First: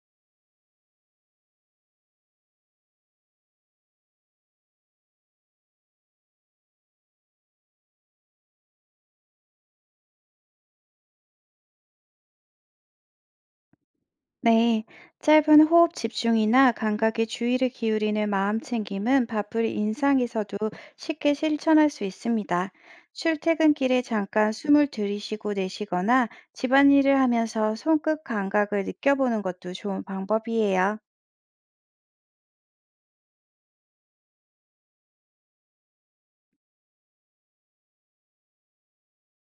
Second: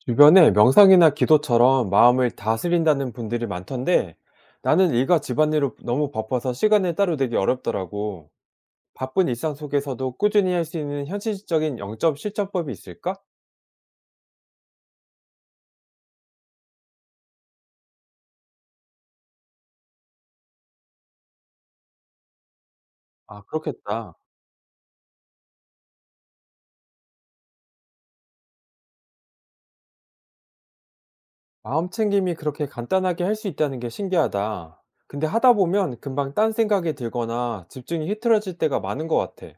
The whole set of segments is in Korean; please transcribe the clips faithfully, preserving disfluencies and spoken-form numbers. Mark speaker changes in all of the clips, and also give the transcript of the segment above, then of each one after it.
Speaker 1: 주변에 명상이나 기도처럼 마음을 다스린다는 분들이 많던데 나는 일과 집안일로 너무 바빠서 시간을 따로 내기 어렵더라고. 바쁜 일상 속에서도 꾸준히 할 수 있는 현실적인 영점 실천법이 있을까?
Speaker 2: 네, 짧은 호흡 집중이나 감각에 주의를 기울이는 마음 챙김은 바쁠 인상에서도 쉽게 실천할 수 있습니다.
Speaker 1: 아,
Speaker 2: 출퇴근길에
Speaker 1: 그렇겠다.
Speaker 2: 잠깐 숨을 들이쉬고 내쉬거나 집안일을 하면서 손끝 감각을 느껴보는 것도 좋은 방법이에요.
Speaker 1: 마음 챙김이 그렇게 간단하게 할 수 있다는 게 신기하다. 근데 하다 보면 금방 딴 생각이 들거나 집중이 흐트러질 때가 많은 것 같아.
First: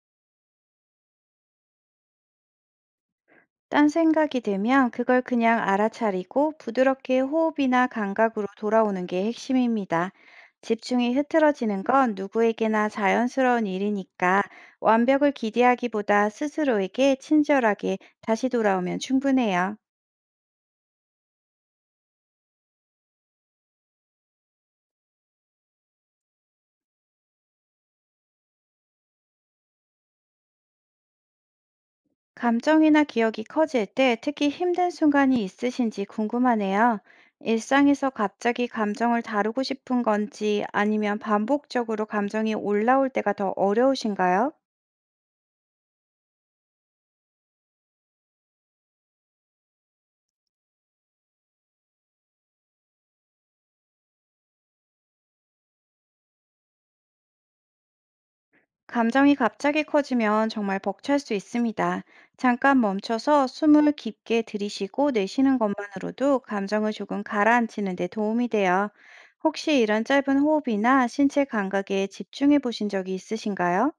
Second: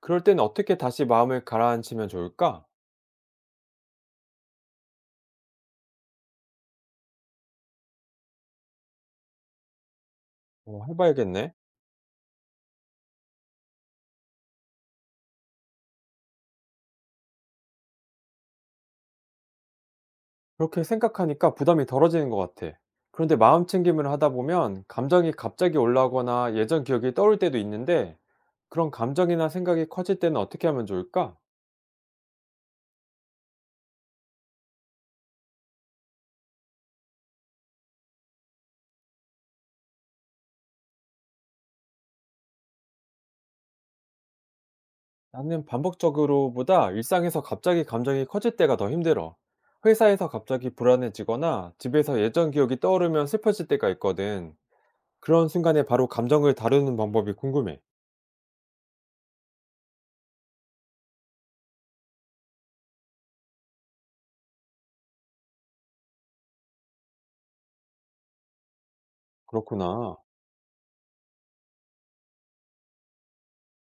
Speaker 1: 그럴 땐 어떻게 다시 마음을 가라앉히면 좋을까?
Speaker 2: 딴 생각이 들면 그걸 그냥 알아차리고 부드럽게 호흡이나 감각으로 돌아오는 게 핵심입니다.
Speaker 1: 어,
Speaker 2: 집중이
Speaker 1: 해봐야겠네.
Speaker 2: 흐트러지는 건 누구에게나 자연스러운 일이니까 완벽을 기대하기보다 스스로에게 친절하게 다시 돌아오면 충분해요.
Speaker 1: 그렇게 생각하니까 부담이 덜어지는 것 같아. 그런데 마음 챙김을 하다 보면 감정이 갑자기 올라오거나 예전 기억이 떠올 때도 있는데 그런 감정이나 생각이 커질 때는 어떻게 하면 좋을까?
Speaker 2: 감정이나 기억이 커질 때 특히 힘든 순간이 있으신지 궁금하네요. 일상에서 갑자기 감정을 다루고 싶은 건지, 아니면 반복적으로 감정이 올라올 때가 더 어려우신가요?
Speaker 1: 나는 반복적으로보다 일상에서 갑자기 감정이 커질 때가 더 힘들어. 회사에서 갑자기 불안해지거나 집에서 예전 기억이 떠오르면 슬퍼질 때가 있거든. 그런 순간에 바로 감정을 다루는 방법이 궁금해.
Speaker 2: 감정이 갑자기 커지면 정말 벅찰 수 있습니다. 잠깐 멈춰서 숨을 깊게 들이쉬고 내쉬는 것만으로도 감정을 조금 가라앉히는 데 도움이 돼요. 혹시 이런
Speaker 1: 그렇구나.
Speaker 2: 짧은 호흡이나 신체 감각에 집중해 보신 적이 있으신가요?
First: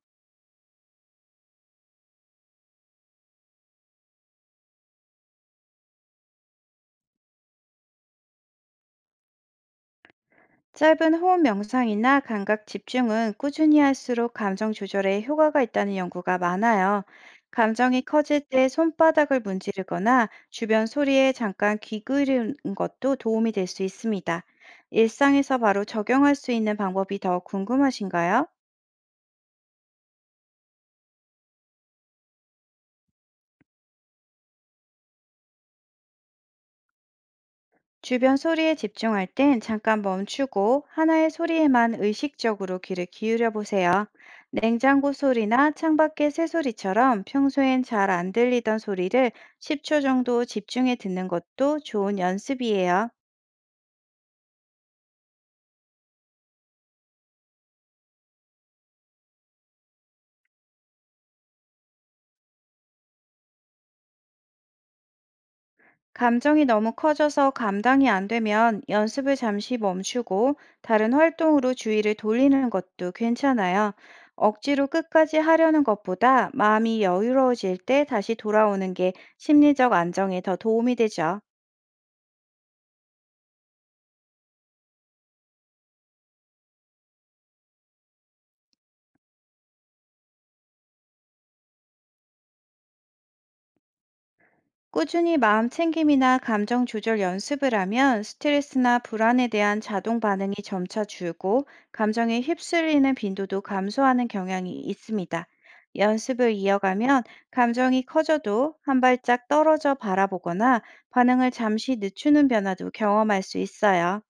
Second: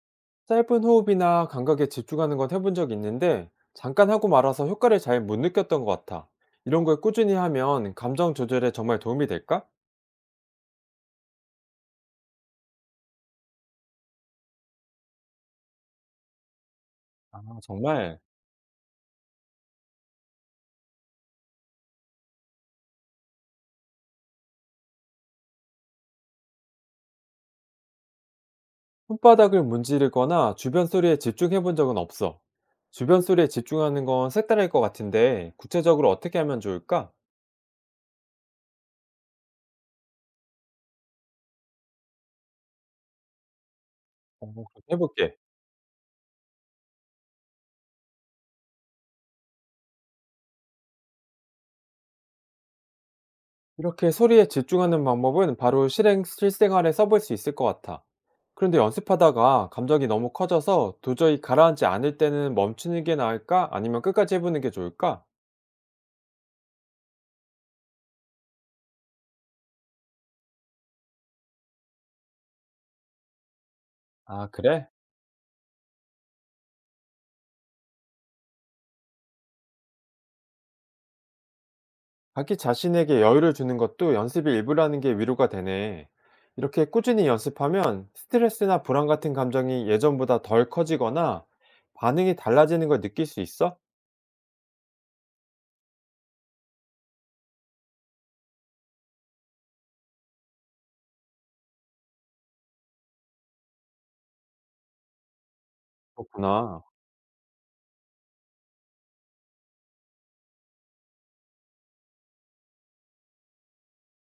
Speaker 1: 짧은 호흡이나 감각에 집중하는 건 해본 적 있는데 잠깐 하고 말아서 효과를 잘 못 느꼈던 것 같아. 이런 걸 꾸준히 하면 감정 조절에 정말 도움이 될까?
Speaker 2: 짧은 호흡 명상이나 감각 집중은 꾸준히 할수록 감정 조절에 효과가 있다는 연구가 많아요.
Speaker 1: 아,
Speaker 2: 감정이
Speaker 1: 정말.
Speaker 2: 커질 때 손바닥을 문지르거나 주변 소리에 잠깐 귀 기울이는 것도 도움이 될 수 있습니다. 일상에서 바로 적용할 수 있는 방법이 더 궁금하신가요?
Speaker 1: 손바닥을 문지르거나 주변 소리에 집중해 본 적은 없어. 주변 소리에 집중하는 건 색다를 것 같은데 구체적으로 어떻게 하면 좋을까?
Speaker 2: 주변 소리에 집중할 땐 잠깐 멈추고 하나의 소리에만 의식적으로 귀를 기울여 보세요.
Speaker 1: 어, 그럼
Speaker 2: 냉장고
Speaker 1: 해볼게.
Speaker 2: 소리나 창밖의 새소리처럼 평소엔 잘 안 들리던 소리를 십 초 정도 집중해 듣는 것도 좋은 연습이에요.
Speaker 1: 이렇게 소리에 집중하는 방법은 바로 실행, 실생활에 써볼 수 있을 것 같아. 그런데 연습하다가 감정이 너무 커져서 도저히 가라앉지 않을 때는 멈추는 게 나을까? 아니면 끝까지 해보는 게 좋을까?
Speaker 2: 감정이 너무 커져서 감당이 안 되면 연습을 잠시 멈추고 다른 활동으로 주의를 돌리는 것도 괜찮아요.
Speaker 1: 아,
Speaker 2: 억지로
Speaker 1: 그래?
Speaker 2: 끝까지 하려는 것보다 마음이 여유로워질 때 다시 돌아오는 게 심리적 안정에 더 도움이 되죠.
Speaker 1: 자기 자신에게 여유를 주는 것도 연습의 일부라는 게 위로가 되네. 이렇게 꾸준히 연습하면 스트레스나 불안 같은 감정이 예전보다 덜 커지거나 반응이 달라지는 걸 느낄 수 있어?
Speaker 2: 꾸준히 마음 챙김이나 감정 조절 연습을 하면 스트레스나 불안에 대한 자동 반응이 점차 줄고, 감정에 휩쓸리는 빈도도 감소하는 경향이 있습니다. 연습을
Speaker 1: 그렇구나.
Speaker 2: 이어가면 감정이 커져도 한 발짝 떨어져 바라보거나 반응을 잠시 늦추는 변화도 경험할 수 있어요.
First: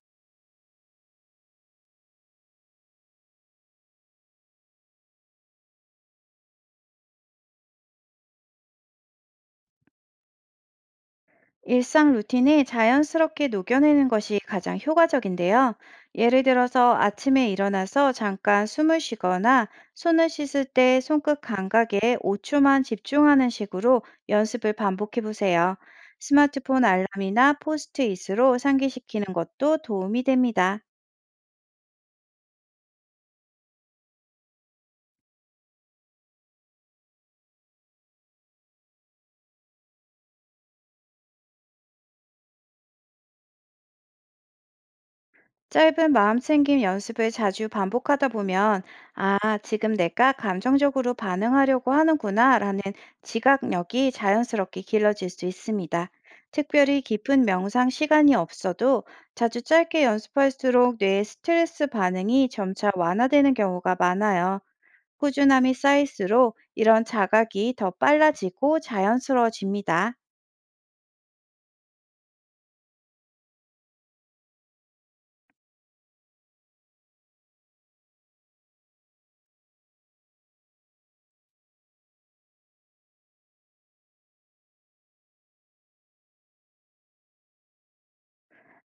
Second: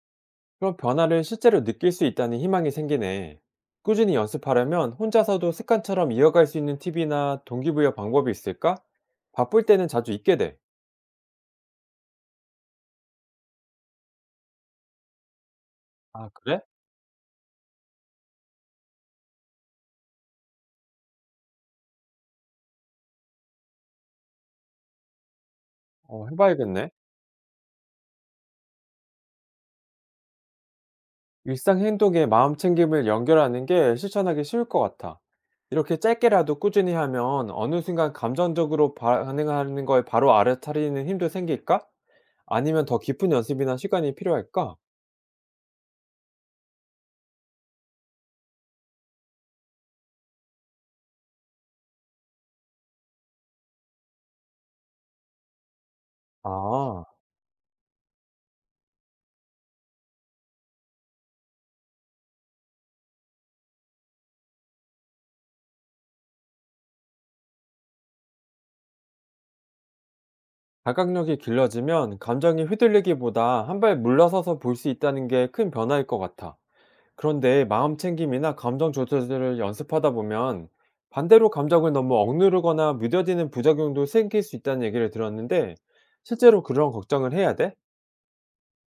Speaker 1: 그런 변화를 실제로 느낄 수 있다는 희망이 생기네. 꾸준히 연습하려면 혼자서도 습관처럼 이어갈 수 있는 팁이나 동기부여 방법이 있을까? 바쁠 때는 자주 잊게 돼.
Speaker 2: 일상 루틴에 자연스럽게 녹여내는 것이 가장 효과적인데요.
Speaker 1: 아,
Speaker 2: 예를
Speaker 1: 그래?
Speaker 2: 들어서 아침에 일어나서 잠깐 숨을 쉬거나 손을 씻을 때 손끝 감각에 오 초만 집중하는 식으로 연습을 반복해 보세요.
Speaker 1: 어,
Speaker 2: 스마트폰
Speaker 1: 해봐야겠네.
Speaker 2: 알람이나 포스트잇으로 상기시키는 것도 도움이 됩니다.
Speaker 1: 일상 행동에 마음 챙김을 연결하는 게 실천하기 쉬울 것 같아. 이렇게 짧게라도 꾸준히 하면 어느 순간 감정적으로 반응하는 걸 바로 알아차리는 힘도 생길까? 아니면 더 깊은 연습이나 시간이 필요할까?
Speaker 2: 짧은 마음챙김 연습을 자주 반복하다 보면, 아, 지금 내가 감정적으로 반응하려고 하는구나 라는 지각력이 자연스럽게 길러질 수 있습니다. 특별히
Speaker 1: 아.
Speaker 2: 깊은 명상 시간이 없어도 자주 짧게 연습할수록 뇌의 스트레스 반응이 점차 완화되는 경우가 많아요. 꾸준함이 쌓일수록 이런 자각이 더 빨라지고 자연스러워집니다.
Speaker 1: 자각력이 길러지면 감정이 휘둘리기보다 한 발 물러서서 볼 수 있다는 게 큰 변화일 것 같아. 그런데 마음 챙김이나 감정 조절을 연습하다 보면 반대로 감정을 너무 억누르거나 무뎌지는 부작용도 생길 수 있다는 얘기를 들었는데 실제로 그런 걱정을 해야 돼?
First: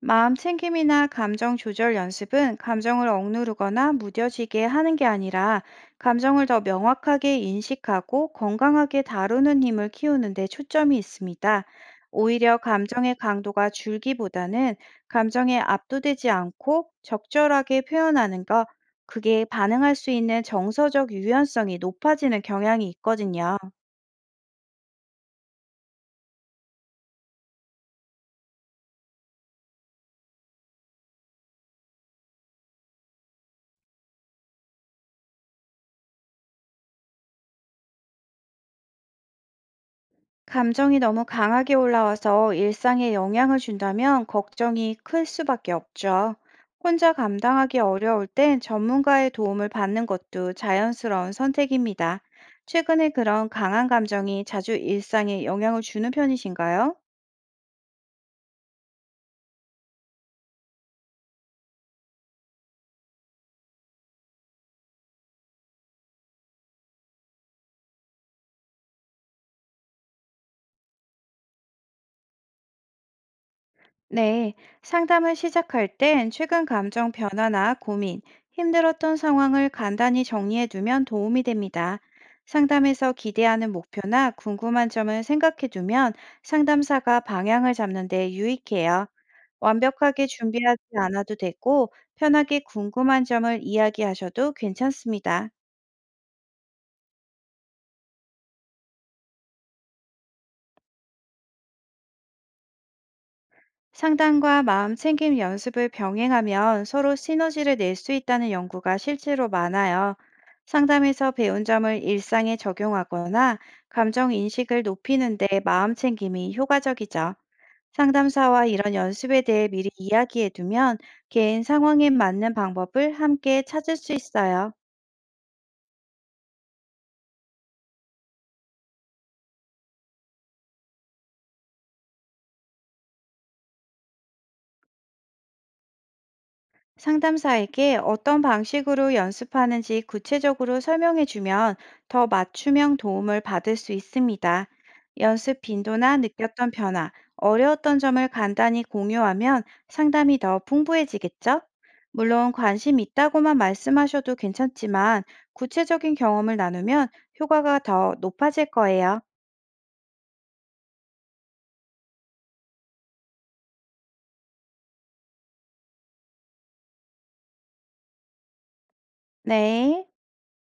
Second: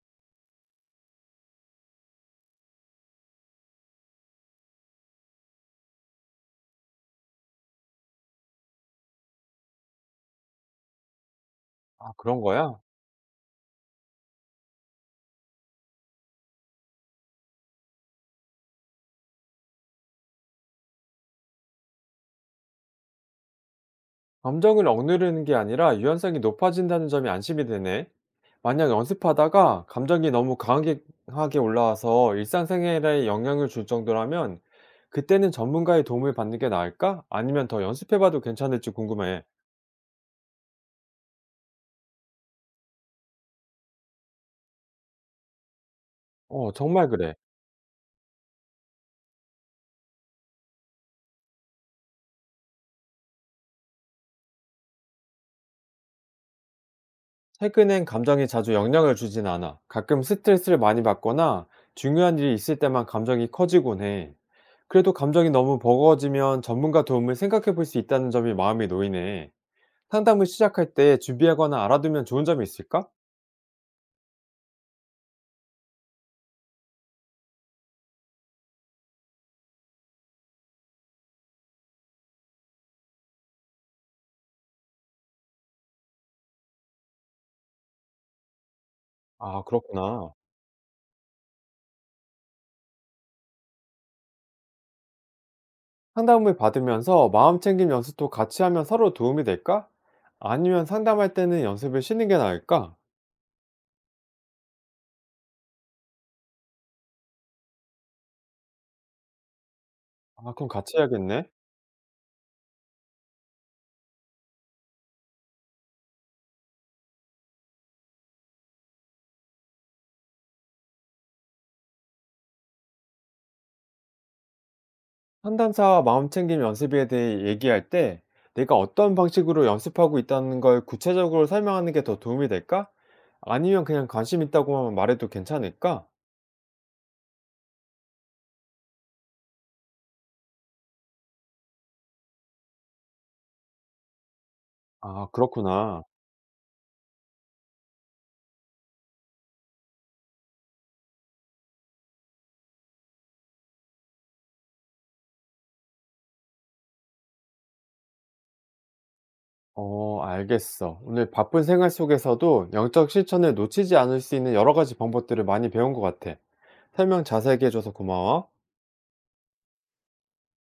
Speaker 2: 마음 챙김이나 감정 조절 연습은 감정을 억누르거나 무뎌지게 하는 게 아니라, 감정을 더 명확하게 인식하고 건강하게 다루는 힘을 키우는 데 초점이 있습니다.
Speaker 1: 아, 그런
Speaker 2: 오히려
Speaker 1: 거야?
Speaker 2: 감정의 강도가 줄기보다는 감정에 압도되지 않고 적절하게 표현하는 것, 그게 반응할 수 있는 정서적 유연성이 높아지는 경향이 있거든요.
Speaker 1: 감정을 억누르는 게 아니라 유연성이 높아진다는 점이 안심이 되네. 만약 연습하다가 감정이 너무 강하게 하게 올라와서 일상생활에 영향을 줄 정도라면 그때는 전문가의 도움을 받는 게 나을까? 아니면 더 연습해봐도 괜찮을지 궁금해.
Speaker 2: 감정이 너무 강하게 올라와서 일상에 영향을 준다면 걱정이 클 수밖에 없죠.
Speaker 1: 어, 정말
Speaker 2: 혼자
Speaker 1: 그래.
Speaker 2: 감당하기 어려울 땐 전문가의 도움을 받는 것도 자연스러운 선택입니다. 최근에 그런 강한 감정이 자주 일상에 영향을 주는 편이신가요?
Speaker 1: 최근엔 감정이 자주 영향을 주진 않아. 가끔 스트레스를 많이 받거나 중요한 일이 있을 때만 감정이 커지곤 해. 그래도 감정이 너무 버거워지면 전문가 도움을 생각해 볼 수 있다는 점이 마음이 놓이네. 상담을 시작할 때 준비하거나 알아두면 좋은 점이 있을까?
Speaker 2: 네, 상담을 시작할 땐 최근 감정 변화나 고민, 힘들었던 상황을 간단히 정리해 두면 도움이 됩니다. 상담에서 기대하는 목표나 궁금한 점을 생각해 두면 상담사가 방향을 잡는 데 유익해요.
Speaker 1: 아,
Speaker 2: 완벽하게
Speaker 1: 그렇구나.
Speaker 2: 준비하지 않아도 되고, 편하게 궁금한 점을 이야기하셔도 괜찮습니다.
Speaker 1: 상담을 받으면서 마음 챙김 연습도 같이 하면 서로 도움이 될까? 아니면 상담할 때는 연습을 쉬는 게 나을까?
Speaker 2: 상담과 마음 챙김 연습을 병행하면 서로 시너지를 낼 수 있다는 연구가 실제로 많아요.
Speaker 1: 아, 그럼 같이
Speaker 2: 상담에서
Speaker 1: 해야겠네.
Speaker 2: 배운 점을 일상에 적용하거나 감정 인식을 높이는데 마음 챙김이 효과적이죠. 상담사와 이런 연습에 대해 미리 이야기해 두면 개인 상황에 맞는 방법을 함께 찾을 수 있어요.
Speaker 1: 상담사와 마음 챙김 연습에 대해 얘기할 때 내가 어떤 방식으로 연습하고 있다는 걸 구체적으로 설명하는 게 더 도움이 될까? 아니면 그냥 관심 있다고만 말해도 괜찮을까?
Speaker 2: 상담사에게 어떤 방식으로 연습하는지 구체적으로 설명해 주면 더 맞춤형 도움을 받을 수 있습니다.
Speaker 1: 아,
Speaker 2: 연습
Speaker 1: 그렇구나.
Speaker 2: 빈도나 느꼈던 변화, 어려웠던 점을 간단히 공유하면 상담이 더 풍부해지겠죠? 물론 관심 있다고만 말씀하셔도 괜찮지만, 구체적인 경험을 나누면 효과가 더 높아질 거예요.
Speaker 1: 어, 알겠어. 오늘 바쁜 생활 속에서도 영적 실천을 놓치지 않을 수 있는 여러 가지 방법들을 많이 배운 것 같아. 설명 자세하게 해줘서 고마워.
Speaker 2: 네.